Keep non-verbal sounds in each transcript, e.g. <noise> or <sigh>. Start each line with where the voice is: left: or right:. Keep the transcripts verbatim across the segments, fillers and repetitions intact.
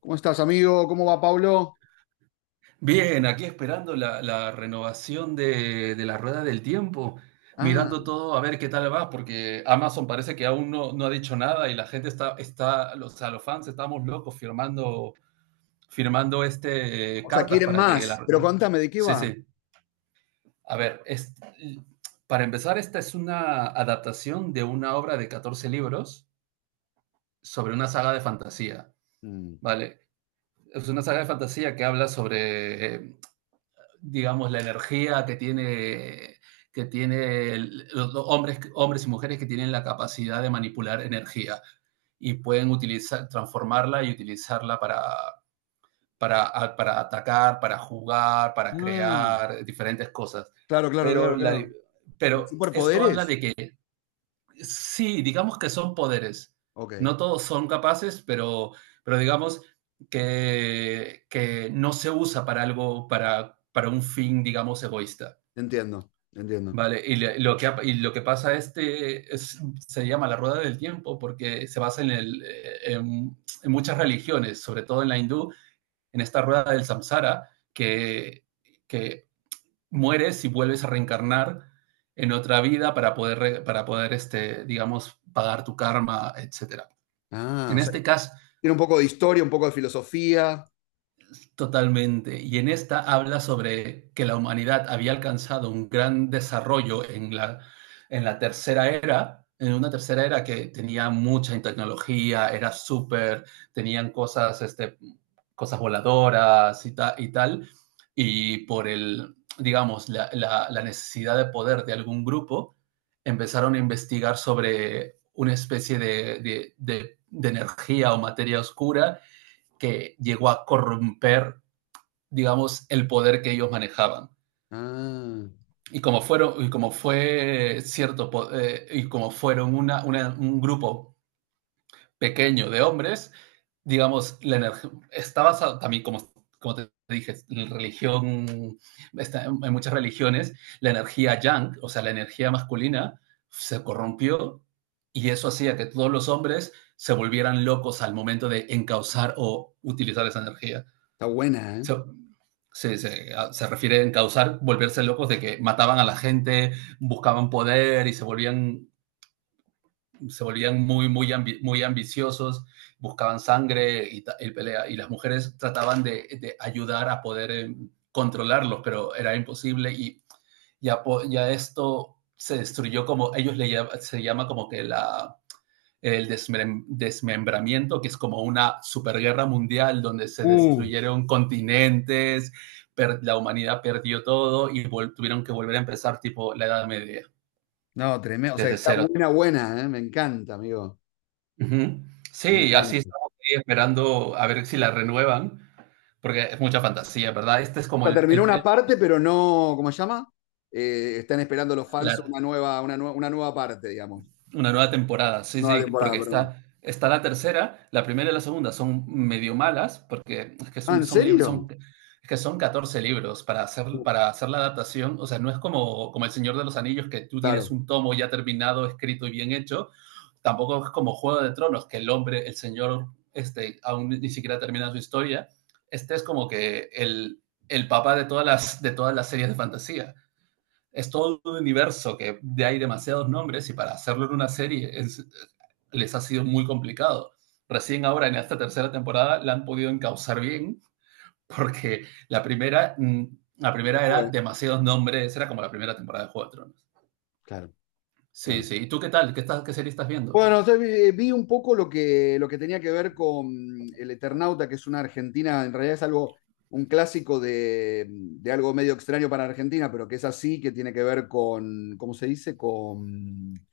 left: ¿Cómo estás, amigo? ¿Cómo va, Pablo?
right: Bien, aquí esperando la, la renovación de, de la rueda del tiempo,
left: Ah,
right: mirando todo a ver qué tal va, porque Amazon parece que aún no, no ha dicho nada y la gente está, está, los, o sea, los fans estamos locos firmando, firmando este, eh,
left: o sea,
right: cartas
left: quieren
right: para que
left: más,
right: la...
left: pero contame, ¿de qué
right: Sí,
left: va?
right: sí. A ver, es- para empezar, esta es una adaptación de una obra de catorce libros sobre una saga de fantasía,
left: Mm.
right: ¿vale? Es una saga de fantasía que habla sobre eh, digamos, la energía que tiene, que tiene los hombres, hombres y mujeres que tienen la capacidad de manipular energía y pueden utilizar, transformarla y utilizarla para, para, para atacar, para jugar, para
left: Ah,
right: crear diferentes cosas.
left: claro, claro,
right: Pero,
left: claro,
right: la,
left: claro. ¿Con
right: pero esto habla
left: superpoderes?
right: de que. Sí, digamos que son poderes.
left: Ok, te
right: No todos son capaces, pero, pero digamos que, que no se usa para algo, para, para un fin, digamos, egoísta.
left: entiendo, te entiendo.
right: Vale, y le- lo que, ha- y lo que pasa este es, se llama la rueda del tiempo porque se basa en, el, eh, en, en muchas religiones, sobre todo en la hindú, en esta rueda del samsara, que, que mueres y vuelves a reencarnar en otra vida para poder, para poder este, digamos, pagar tu karma, etcétera.
left: Ah,
right: En
left: o sea,
right: este caso,
left: tiene un poco de historia, un poco de filosofía.
right: Totalmente. Y en esta habla sobre que la humanidad había alcanzado un gran desarrollo en la, en la tercera era, en una tercera era que tenía mucha tecnología, era súper, tenían cosas, este, cosas voladoras y, ta, y tal, y por el, digamos, la, la, la necesidad de poder de algún grupo, empezaron a investigar sobre una especie de, de, de, de energía o materia oscura que llegó a corromper, digamos, el poder que ellos manejaban.
left: Ah,
right: Y como fueron, y como fue cierto, eh, y como fueron una, una, un grupo pequeño de hombres. Digamos, la energía está basada también, como, como te dije, en religión, está, en muchas religiones, la energía yang, o sea, la energía masculina, se corrompió, y eso hacía que todos los hombres se volvieran locos al momento de encauzar o utilizar esa energía.
left: está buena, ¿eh?
right: Se, se, se, se refiere a encauzar, volverse locos de que mataban a la gente, buscaban poder y se volvían, se volvían muy, muy, ambi, muy ambiciosos, buscaban sangre y, y, pelea. Y las mujeres trataban de, de ayudar a poder eh, controlarlos, pero era imposible, y ya, ya esto se destruyó. Como ellos le, se llama, como que la el desmem desmembramiento, que es como una superguerra mundial donde se
left: Uh,
right: destruyeron continentes, per- la humanidad perdió todo, y vol- tuvieron que volver a empezar, tipo la Edad Media,
left: no, tremendo. O sea,
right: desde
left: está
right: cero.
left: buena, buena, ¿eh? Me encanta, amigo.
right: Uh -huh.
left: Me
right: Sí,
left: encanta.
right: así estamos ahí esperando a ver si la renuevan, porque es mucha fantasía, ¿verdad? Este es
left: O
right: como
left: sea,
right: el,
left: terminó
right: el,
left: una
right: el,
left: parte, pero no, ¿cómo se llama? Eh, están esperando los fans
right: la,
left: una nueva, una nue- una nueva parte, digamos.
right: Una nueva temporada, sí,
left: Nueva
right: sí,
left: temporada,
right: porque
left: perdón.
right: está, está la tercera, la primera y la segunda son medio malas, porque es que
left: Ah,
right: son,
left: ¿en
right: son, lib- son,
left: serio?
right: es que son catorce libros para hacer,
left: Uh,
right: para hacer la adaptación. O sea, no es como, como El Señor de los Anillos, que tú tienes
left: claro.
right: un tomo ya terminado, escrito y bien hecho. Tampoco es como Juego de Tronos, que el hombre, el señor, este, aún ni siquiera termina su historia. Este es como que el, el papá de todas las, de todas las series de fantasía. Es todo un universo que de hay demasiados nombres, y para hacerlo en una serie es, les ha sido muy complicado. Recién ahora, en esta tercera temporada, la han podido encauzar bien, porque la primera, mm, la
left: No
right: primera era
left: jugué.
right: demasiados nombres, era como la primera temporada de Juego de Tronos.
left: Claro,
right: Sí,
left: claro.
right: sí. ¿Y tú qué tal? ¿Qué, estás, qué serie estás viendo?
left: Bueno, o sea, vi, eh, vi un poco lo que, lo que tenía que ver con El Eternauta, que es una Argentina, en realidad es algo, un clásico de, de algo medio extraño para Argentina, pero que es así, que tiene que ver con, ¿cómo se dice? Con,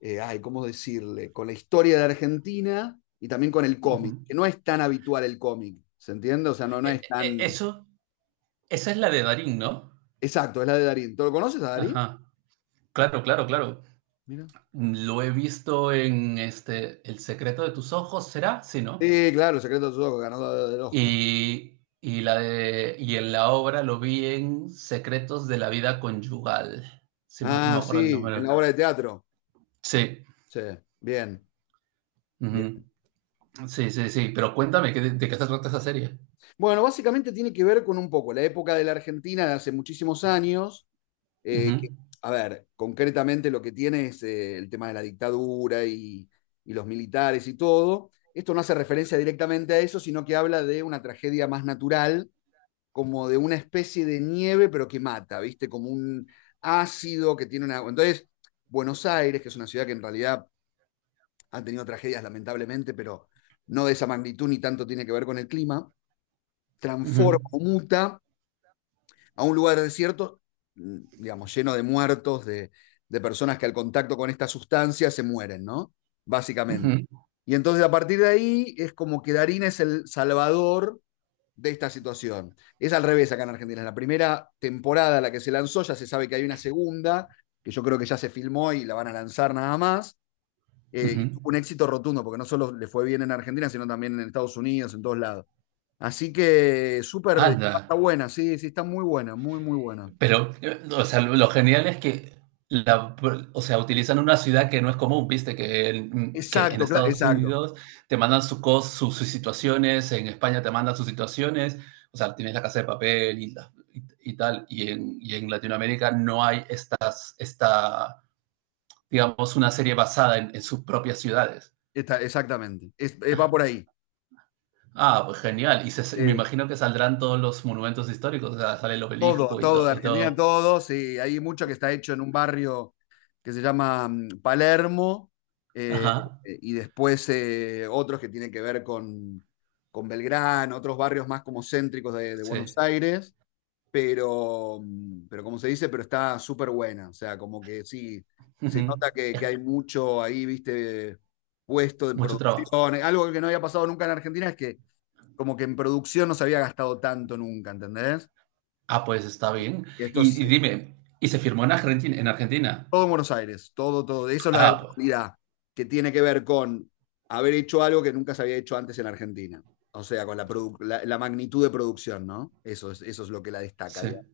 left: eh, ay, ¿cómo decirle? Con la historia de Argentina y también con el
right: Uh
left: cómic,
right: -huh.
left: que no es tan habitual el cómic, ¿se entiende? O sea, no, no
right: eh,
left: es
right: eh,
left: tan...
right: eso, Esa es la de Darín, ¿no?
left: Exacto, es la de Darín. ¿Tú lo conoces a Darín?
right: Ajá. Claro, claro, claro.
left: Mira.
right: Lo he visto en este El secreto de tus ojos, ¿será? Sí, ¿no?
left: Sí, claro, El Secreto de sus ojos, ganador del Oscar.
right: Y, y, la de, y en la obra lo vi en Secretos de la Vida Conyugal, si más no
left: Ah,
right: me acuerdo el
left: sí, en la
right: nombre.
left: obra de teatro.
right: Sí,
left: Sí, bien,
right: ujú.
left: bien.
right: Sí, sí, sí, pero cuéntame, ¿qué- ¿de, ¿qué se trata esa serie?
left: Bueno, básicamente tiene que ver con un poco la época de la Argentina de hace muchísimos años, eh,
right: Ujú,
left: que, a ver, concretamente lo que tiene es eh, el tema de la dictadura y, y los militares y todo. Esto no hace referencia directamente a eso, sino que habla de una tragedia más natural, como de una especie de nieve, pero que mata, ¿viste? Como un ácido que tiene una... Entonces, Buenos Aires, que es una ciudad que en realidad han tenido tragedias lamentablemente, pero no de esa magnitud ni tanto tiene que ver con el clima,
right: ujú,
left: transforma o muta a un lugar desierto, mm, digamos, lleno de muertos, de, de personas que al contacto con esta sustancia se mueren, ¿no? Básicamente.
right: ujú,
left: Y entonces a partir de ahí es como que Darín es el salvador de esta situación. Es al revés acá en Argentina. En la primera temporada, la que se lanzó, ya se sabe que hay una segunda, que yo creo que ya se filmó y la van a lanzar nada más. Eh, y
right: ujú.
left: tuvo un éxito rotundo, porque no solo le fue bien en Argentina, sino también en Estados Unidos, en todos lados. Así que súper, está
right: Anda.
left: buena, sí, sí, está muy buena, muy, muy buena.
right: Pero, eh, o sea, lo, lo genial es que, la, o sea, utilizan una ciudad que no es común, viste, que en, que en
left: Exacto, cla-
right: Estados
left: exacto,
right: Unidos te mandan su cos, su- sus situaciones, en España te mandan sus situaciones. O sea, tienes La Casa de Papel y, la- y, y tal, y en, y en Latinoamérica no hay estas, esta, digamos, una serie basada en, en sus propias ciudades.
left: está, exactamente. Es- eh, va por
right: Ah,
left: ahí.
right: ah, pues genial, y se- me
left: Eh,
right: imagino que saldrán todos los monumentos históricos, o sea, sale el
left: Todo,
right: obelisco y,
left: todo de
right: todo y
left: Argentina,
right: todo.
left: todo, sí. Hay mucho que está hecho en un barrio que se llama mm, Palermo, eh,
right: Ajá,
left: y después eh, otros que tienen que ver con, con Belgrano, otros barrios más como céntricos de, de
right: sí.
left: Buenos Aires. Pero, mm, pero como se dice, pero está súper buena. O sea, como que sí, se
right: Ujú.
left: nota que, que hay mucho ahí, viste, puesto en
right: Mucho trabajo.
left: producción. Algo que no había pasado nunca en Argentina es que como que en producción no se había gastado tanto nunca, ¿entendés?
right: Ah, pues está
left: Y
right: bien.
left: esto
right: Y,
left: es
right: y
left: eh,
right: dime, ¿y se firmó en Argentina? ¿En Argentina?
left: todo en Buenos Aires, todo, todo. Eso es la la
right: Ah, pues
left: calidad que tiene que ver con haber hecho algo que nunca se había hecho antes en Argentina. O sea, con la, produ- la, la magnitud de producción, ¿no? Eso es, eso es lo que la destaca, digamos.
right: sí.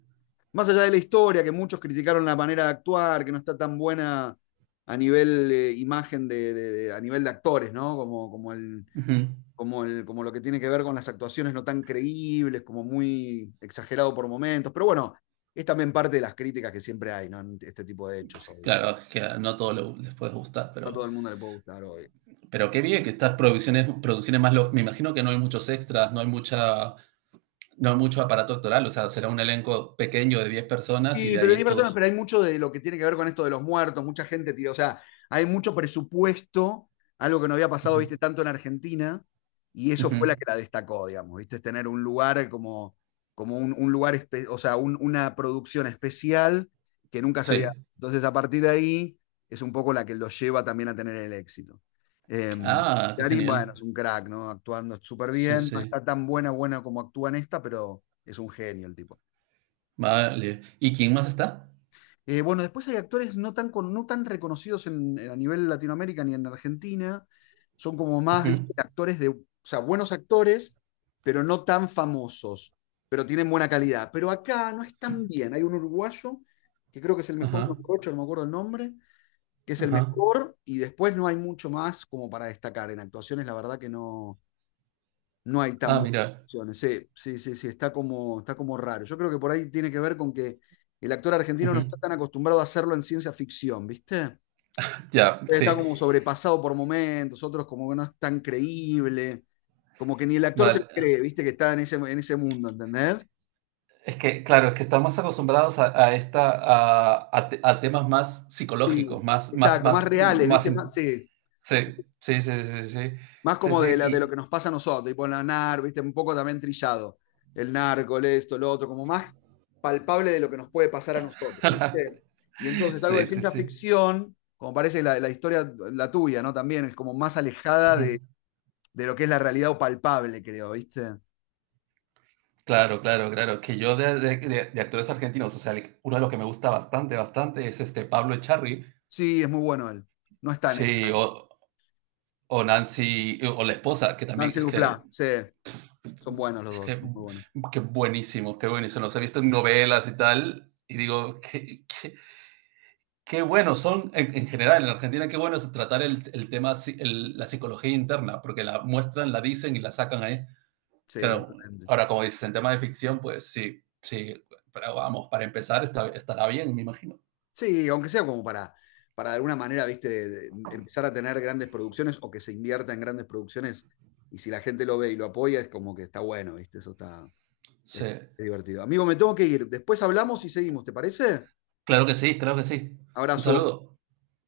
left: Más allá de la historia, que muchos criticaron la manera de actuar, que no está tan buena a nivel eh, imagen de, de- de- a nivel de actores, ¿no? Como, como el,
right: Ujú.
left: como el, como lo que tiene que ver con las actuaciones no tan creíbles, como muy exagerado por momentos. Pero bueno, es también parte de las críticas que siempre hay, ¿no? En este tipo de hechos hoy.
right: Claro, es que no todo le- les puede gustar,
left: No a
right: pero,
left: todo el mundo le puede gustar hoy.
right: pero qué bien que estas producciones, producciones más... lo- Me imagino que no hay muchos extras, no hay mucha, no hay mucho aparato actoral, o sea, será un elenco pequeño de diez personas y
left: Sí,
right: de
left: pero hay
right: ahí
left: personas,
right: todos.
left: pero hay mucho de lo que tiene que ver con esto de los muertos, mucha gente tío, o sea, hay mucho presupuesto, algo que no había pasado,
right: Ujú.
left: viste, tanto en Argentina, y eso
right: Ujú.
left: fue la que la destacó, digamos, viste, es tener un lugar como, como un, un lugar, espe- o sea, un- una producción especial que nunca se había.
right: Sí.
left: Entonces, a partir de ahí, es un poco la que lo lleva también a tener el éxito. Em,
right: Ah, qué
left: Darín,
right: genial.
left: bueno, es un crack, ¿no? Actuando súper
right: Sí,
left: bien, no
right: sí.
left: está tan buena, buena como actúa en esta, pero es un genio el tipo.
right: Vale. ¿Y quién más está?
left: Eh, bueno, después hay actores no tan, con- no tan reconocidos en, eh, a nivel Latinoamérica ni en Argentina. Son como más,
right: Ujú.
left: ¿viste? Actores de, o sea, buenos actores, pero no tan famosos, pero tienen buena calidad. Pero acá no es tan bien. Hay un uruguayo que creo que es el mejor, un
right: Ajá,
left: no me acuerdo el nombre, que es el
right: ajá.
left: mejor, y después no hay mucho más como para destacar. En actuaciones, la verdad que no. No hay tan
right: Ah,
left: buenas
right: mira.
left: opciones. Sí, sí, sí, sí, está como, está como raro. Yo creo que por ahí tiene que ver con que el actor argentino no
right: Ujú.
left: está tan acostumbrado a hacerlo en ciencia ficción, ¿viste?
right: Ya,
left: Está
right: sí.
left: como sobrepasado por momentos, otros como que no es tan creíble, como que ni el actor se lo
right: Vale.
left: cree, ¿viste? Que está en ese, en ese mundo, ¿entendés?
right: Es que, claro, es que estamos acostumbrados a, a esta a, a, te- a temas más psicológicos,
left: Sí,
right: más, más,
left: exacto, más
right: más,
left: reales,
right: más.
left: ¿viste? Más,
right: in-
left: sí.
right: Sí, sí, sí, sí, sí.
left: Más
right: Sí, sí,
left: como de,
right: sí,
left: la, de lo
right: y.
left: que nos pasa a nosotros, tipo la N A R, ¿viste? Un poco también trillado. El narco, el esto, lo otro, como más palpable de lo que nos puede pasar a nosotros,
right: <laughs>
left: ¿viste? Y entonces algo de
right: Sí, sí,
left: ciencia
right: sí.
left: ficción, como parece la, la historia, la tuya, ¿no? También es como más alejada
right: Ujú.
left: de, de lo que es la realidad o palpable, creo, ¿viste?
right: Claro, claro, claro. Que yo de, de- de- de actores argentinos, o sea, le- uno de los que me gusta bastante, bastante es este Pablo Echarri.
left: Sí, es muy bueno él. No está en esta,
right: Sí,
left: ¿eh?
right: o, o Nancy, o la esposa, que también
left: Nancy
right: es que.
left: Duplá, sí, son buenos los
right: Es
left: dos,
right: que,
left: son muy buenos.
right: qué buenísimos, qué buenísimos. Los he visto en novelas y tal, y digo, qué, qué, qué buenos son, en, en, general, en Argentina. Qué bueno es tratar el, el tema, si, el, la psicología interna, porque la muestran, la dicen y la sacan ahí.
left: Sí,
right: Claro,
left: totalmente.
right: ahora, como dices, en tema de ficción, pues sí, sí, pero vamos, para empezar está, estará bien, me imagino.
left: Sí, aunque sea como para, para de alguna manera, viste, de- de em, empezar a tener grandes producciones o que se invierta en grandes producciones y si la gente lo ve y lo apoya es como que está bueno, viste, eso está
right: Sí,
left: es divertido. Amigo, me tengo que ir. Después hablamos y seguimos, ¿te parece?
right: claro que sí, claro que sí. Un
left: Abrazo.
right: saludo.